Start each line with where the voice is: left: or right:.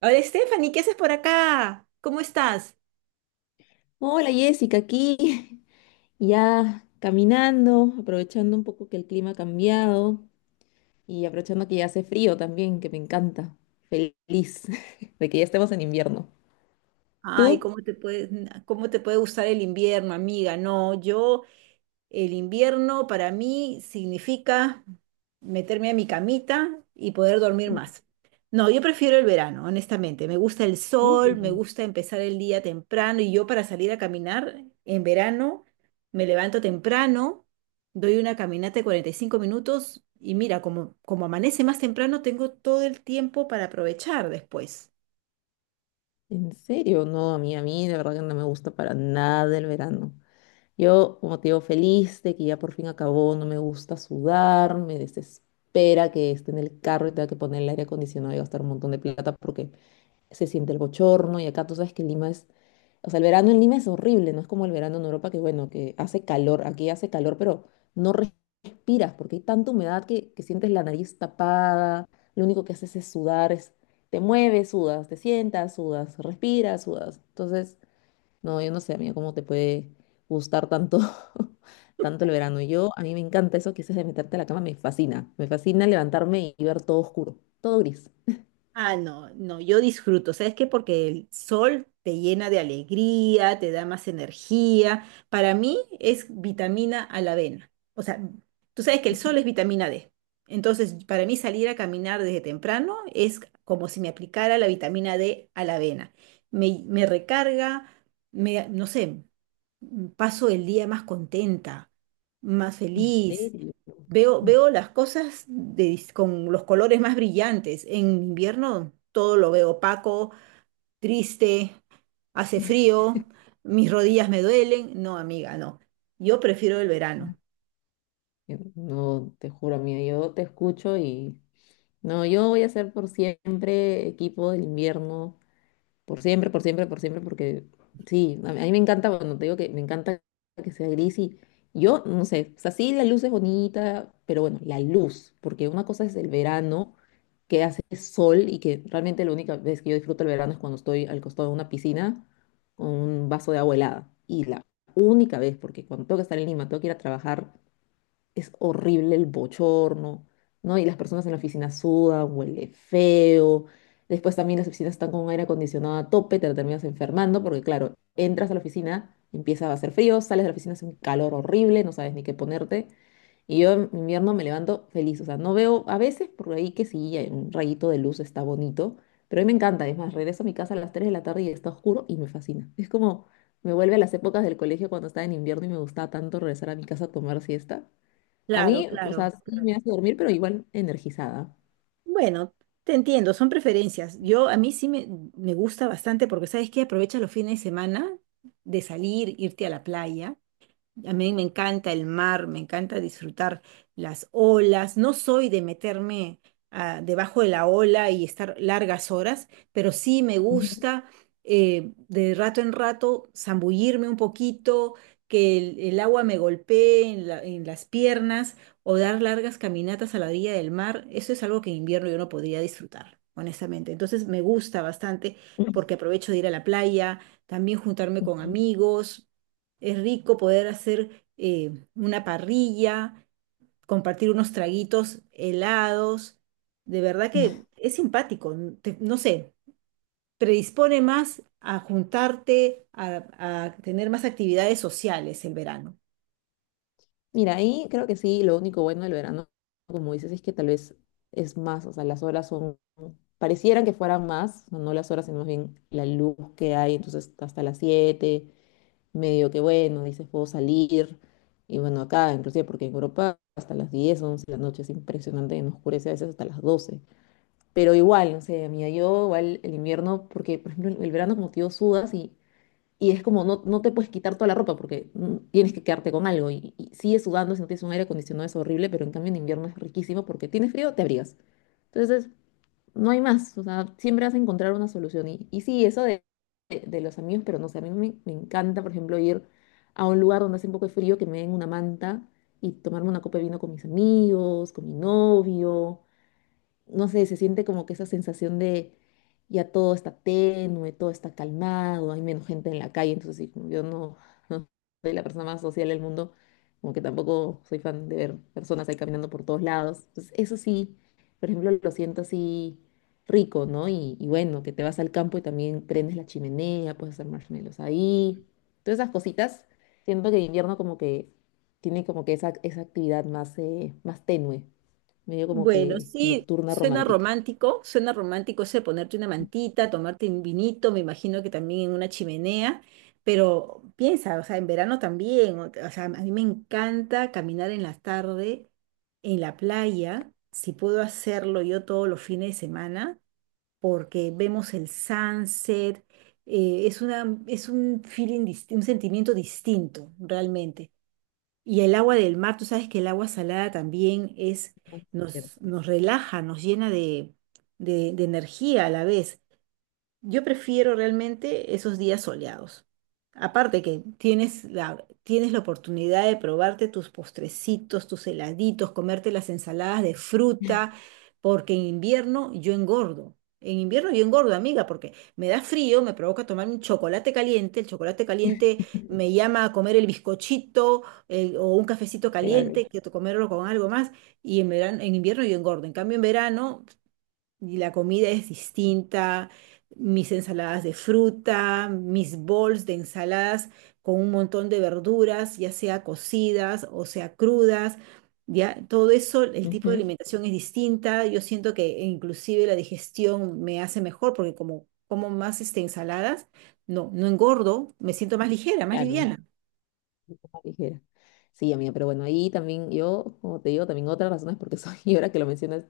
right: Hola, Stephanie, ¿qué haces por acá? ¿Cómo estás?
left: Hola Jessica, aquí ya caminando, aprovechando un poco que el clima ha cambiado y aprovechando que ya hace frío también, que me encanta. Feliz de que ya estemos en invierno.
right: Ay,
left: ¿Tú?
right: ¿cómo te puede gustar el invierno, amiga? No. yo El invierno para mí significa meterme a mi camita y poder dormir más. No, yo prefiero el verano, honestamente. Me gusta el sol, me
left: Mm.
right: gusta empezar el día temprano y yo para salir a caminar en verano me levanto temprano, doy una caminata de 45 minutos y mira, como amanece más temprano, tengo todo el tiempo para aprovechar después.
left: ¿En serio? No, a mí, de verdad que no me gusta para nada el verano. Yo, como te digo, feliz de que ya por fin acabó, no me gusta sudar, me desespera que esté en el carro y tenga que poner el aire acondicionado y gastar un montón de plata porque se siente el bochorno y acá tú sabes que Lima es, o sea, el verano en Lima es horrible, no es como el verano en Europa que bueno, que hace calor, aquí hace calor, pero no respiras porque hay tanta humedad que sientes la nariz tapada, lo único que haces es sudar, es, te mueves, sudas, te sientas, sudas, respiras, sudas. Entonces, no, yo no sé, amiga, cómo te puede gustar tanto. Tanto el verano. Yo, a mí me encanta eso que dices de meterte a la cama, me fascina. Me fascina levantarme y ver todo oscuro, todo gris.
right: Ah, no, no, yo disfruto, ¿sabes qué? Porque el sol te llena de alegría, te da más energía. Para mí es vitamina a la avena. O sea, tú sabes que el sol es vitamina D. Entonces, para mí salir a caminar desde temprano es como si me aplicara la vitamina D a la avena. Me recarga, no sé, paso el día más contenta, más
left: ¿En
right: feliz.
left: serio?
right: Veo las cosas con los colores más brillantes. En invierno todo lo veo opaco, triste, hace frío, mis rodillas me duelen. No, amiga, no. Yo prefiero el verano.
left: Yo no, te juro, amiga, yo te escucho y no, yo voy a ser por siempre equipo del invierno, por siempre, por siempre, por siempre, porque sí, a mí me encanta, cuando te digo que me encanta que sea gris y yo, no sé, o sea, sí, la luz es bonita, pero bueno, la luz, porque una cosa es el verano, que hace sol y que realmente la única vez que yo disfruto el verano es cuando estoy al costado de una piscina con un vaso de agua helada. Y la única vez, porque cuando tengo que estar en Lima, tengo que ir a trabajar es horrible el bochorno, ¿no? Y las personas en la oficina sudan, huele feo. Después también las oficinas están con aire acondicionado a tope, te terminas enfermando porque, claro, entras a la oficina, empieza a hacer frío, sales de la oficina, hace un calor horrible, no sabes ni qué ponerte. Y yo en invierno me levanto feliz, o sea, no veo a veces por ahí que sí, hay un rayito de luz está bonito, pero a mí me encanta. Es más, regreso a mi casa a las 3 de la tarde y está oscuro y me fascina. Es como me vuelve a las épocas del colegio cuando estaba en invierno y me gustaba tanto regresar a mi casa a tomar siesta. A
right: Claro,
left: mí, o
right: claro.
left: sea, sí me hace dormir, pero igual energizada.
right: Bueno, te entiendo, son preferencias. Yo a mí sí me gusta bastante porque sabes que aprovecha los fines de semana de salir, irte a la playa. A mí me encanta el mar, me encanta disfrutar las olas. No soy de meterme debajo de la ola y estar largas horas, pero sí me
left: Ujú.
right: gusta de rato en rato zambullirme un poquito, que el agua me golpee en las piernas o dar largas caminatas a la orilla del mar. Eso es algo que en invierno yo no podría disfrutar, honestamente. Entonces me gusta bastante porque aprovecho de ir a la playa, también juntarme con
left: Ujú.
right: amigos. Es rico poder hacer una parrilla, compartir unos traguitos helados. De verdad que es simpático, no sé, predispone más a juntarte, a tener más actividades sociales el verano.
left: Mira, ahí creo que sí, lo único bueno del verano, como dices, es que tal vez es más, o sea, las horas son, parecieran que fueran más, o no las horas, sino más bien la luz que hay, entonces hasta las 7 medio que bueno, dices, puedo salir, y bueno, acá, inclusive porque en Europa hasta las 10, 11, de la noche es impresionante, nos oscurece a veces hasta las 12, pero igual, no sé, mira, yo igual el invierno, porque por ejemplo el verano como tío sudas y es como, no, no te puedes quitar toda la ropa porque tienes que quedarte con algo. Y sigues sudando si no tienes un aire acondicionado, es horrible, pero en cambio en invierno es riquísimo porque tienes frío, te abrigas. Entonces, no hay más. O sea, siempre vas a encontrar una solución. Y sí, eso de los amigos, pero no sé, a mí me encanta, por ejemplo, ir a un lugar donde hace un poco de frío, que me den una manta y tomarme una copa de vino con mis amigos, con mi novio, no sé, se siente como que esa sensación de ya todo está tenue, todo está calmado, hay menos gente en la calle, entonces sí, como yo no, no soy la persona más social del mundo, como que tampoco soy fan de ver personas ahí caminando por todos lados. Entonces eso sí, por ejemplo, lo siento así rico, ¿no? Y bueno, que te vas al campo y también prendes la chimenea, puedes hacer marshmallows ahí, todas esas cositas, siento que en invierno como que tiene como que esa actividad más, más tenue, medio como que
right: Bueno, sí,
left: nocturna romántica.
right: suena romántico ese de ponerte una mantita, tomarte un vinito, me imagino que también en una chimenea, pero piensa, o sea, en verano también, o sea, a mí me encanta caminar en la tarde en la playa, si puedo hacerlo yo todos los fines de semana, porque vemos el sunset, es un feeling, un sentimiento distinto realmente. Y el agua del mar, tú sabes que el agua salada también
left: Ah,
right: nos,
left: cierto.
right: nos relaja, nos llena de energía a la vez. Yo prefiero realmente esos días soleados. Aparte que tienes la oportunidad de probarte tus postrecitos, tus heladitos, comerte las ensaladas de fruta, porque en invierno yo engordo. En invierno yo engordo, amiga, porque me da frío, me provoca tomar un chocolate caliente, el chocolate caliente me llama a comer el bizcochito o un cafecito
left: Claro.
right: caliente, que comerlo con algo más, y en invierno yo engordo. En cambio, en verano y la comida es distinta, mis ensaladas de fruta, mis bowls de ensaladas con un montón de verduras, ya sea cocidas o sea crudas, ya todo eso, el tipo de
left: Ujú.
right: alimentación es distinta, yo siento que inclusive la digestión me hace mejor porque como más ensaladas, no, no engordo, me siento más ligera, más
left: Claro,
right: liviana.
left: más ligera. Sí, amiga, pero bueno, ahí también yo, como te digo, también otra razón es porque soy, y ahora que lo mencionas,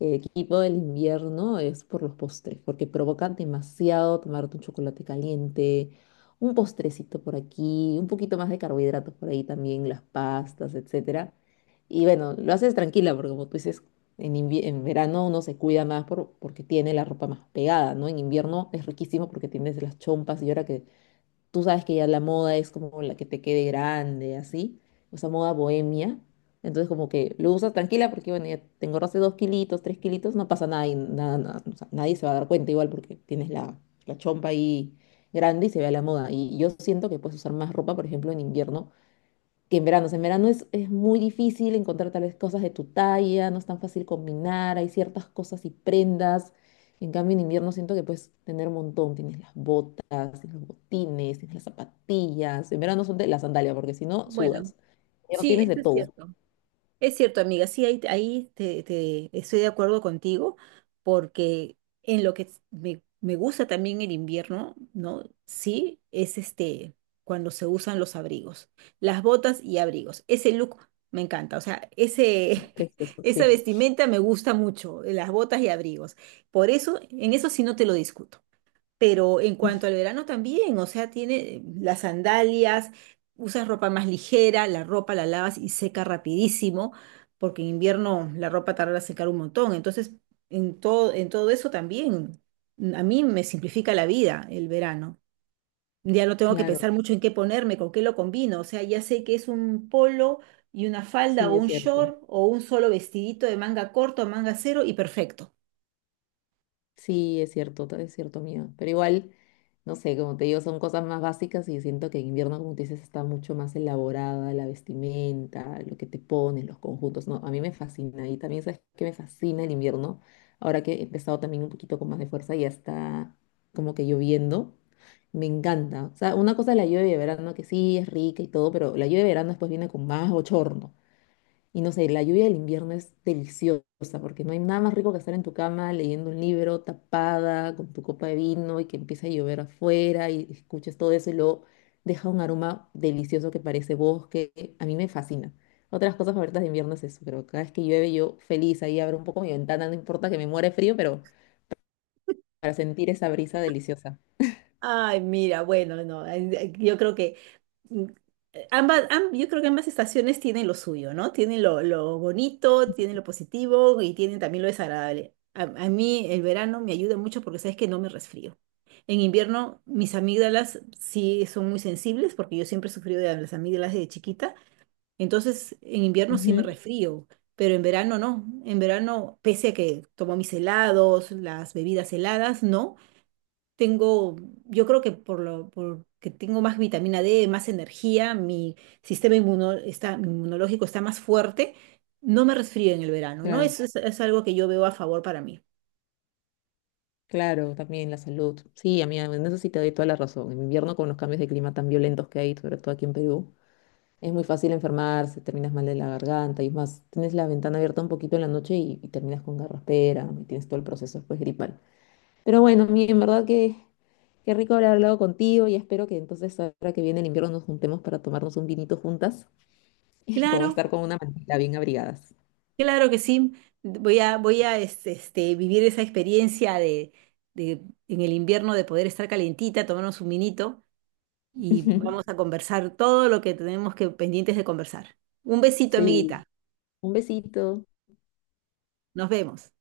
left: equipo del invierno es por los postres, porque provocan demasiado tomarte un chocolate caliente, un postrecito por aquí, un poquito más de carbohidratos por ahí también, las pastas, etcétera. Y bueno, lo haces tranquila, porque como tú dices, en verano uno se cuida más porque tiene la ropa más pegada, ¿no? En invierno es riquísimo porque tienes las chompas y ahora que tú sabes que ya la moda es como la que te quede grande, así, o sea, moda bohemia. Entonces, como que lo usas tranquila porque, bueno, ya te engordaste dos kilitos, tres kilitos, no pasa nada, y nada, nada, o sea, nadie se va a dar cuenta igual porque tienes la chompa ahí grande y se ve a la moda. Y yo siento que puedes usar más ropa, por ejemplo, en invierno que en verano. O sea, en verano es muy difícil encontrar tal vez cosas de tu talla, no es tan fácil combinar, hay ciertas cosas y prendas. En cambio, en invierno siento que puedes tener un montón. Tienes las botas, tienes los botines, tienes las zapatillas. En verano son de la sandalia, porque si no,
right: Bueno,
left: sudas. Ya no
right: sí,
left: tienes de
right: eso es
left: todo.
right: cierto. Es cierto, amiga, sí, ahí estoy de acuerdo contigo, porque en lo que es- me gusta también el invierno, ¿no? Sí, es este, cuando se usan los abrigos, las botas y abrigos. Ese look me encanta, o sea,
left: Es precioso,
right: esa
left: sí.
right: vestimenta me gusta mucho, las botas y abrigos. Por eso, en eso sí no te lo discuto. Pero en cuanto al verano también, o sea, tiene las sandalias, usas ropa más ligera, la ropa la lavas y seca rapidísimo, porque en invierno la ropa tarda en secar un montón. Entonces, en todo eso también, a mí me simplifica la vida el verano. Ya no tengo que
left: Claro,
right: pensar mucho en qué ponerme, con qué lo combino. O sea, ya sé que es un polo y una falda
left: sí,
right: o
left: es
right: un
left: cierto.
right: short o un solo vestidito de manga corto, manga cero y perfecto.
left: Sí, es cierto, es cierto, amiga. Pero igual, no sé, como te digo, son cosas más básicas y siento que en invierno, como tú dices, está mucho más elaborada la vestimenta, lo que te pones, los conjuntos, ¿no? A mí me fascina y también, ¿sabes qué me fascina el invierno? Ahora que he empezado también un poquito con más de fuerza y ya está como que lloviendo, me encanta. O sea, una cosa es la lluvia de verano, que sí, es rica y todo, pero la lluvia de verano después viene con más bochorno. Y no sé, la lluvia del invierno es deliciosa porque no hay nada más rico que estar en tu cama leyendo un libro tapada con tu copa de vino y que empieza a llover afuera y escuches todo eso y luego deja un aroma delicioso que parece bosque. A mí me fascina. Otras cosas favoritas de invierno es eso, pero cada vez que llueve yo feliz ahí abro un poco mi ventana, no importa que me muera de frío, pero para sentir esa brisa deliciosa.
right: Ay, mira, bueno, no, ay, ay, mm, yo creo que ambas estaciones tienen lo suyo, ¿no? Tienen lo bonito, tienen lo positivo y tienen también lo desagradable. A mí el verano me ayuda mucho porque sabes que no me resfrío. En invierno mis amígdalas sí son muy sensibles porque yo siempre he sufrido de las amígdalas de chiquita. Entonces en invierno sí me
left: Ujú.
right: resfrío, pero en verano no. En verano, pese a que tomo mis helados, las bebidas heladas, no tengo, yo creo que porque tengo más vitamina D, más energía, mi sistema inmunológico está más fuerte, no me resfrío en el verano, ¿no?
left: Claro,
right: Eso es algo que yo veo a favor para mí.
left: claro, también la salud. Sí, amiga, en eso sí te doy toda la razón. En invierno con los cambios de clima tan violentos que hay, sobre todo aquí en Perú. Es muy fácil enfermarse, terminas mal de la garganta y es más, tienes la ventana abierta un poquito en la noche y terminas con garraspera y tienes todo el proceso después gripal. Pero bueno, en verdad que qué rico haber hablado contigo y espero que entonces ahora que viene el invierno nos juntemos para tomarnos un vinito juntas y como
right: Claro,
left: estar con una mantita bien abrigadas.
right: claro que sí. Voy a vivir esa experiencia de, de en el invierno de poder estar calientita, tomarnos un vinito y vamos a conversar todo lo que tenemos que pendientes de conversar. Un besito,
left: Sí,
right: amiguita.
left: un besito.
right: Nos vemos.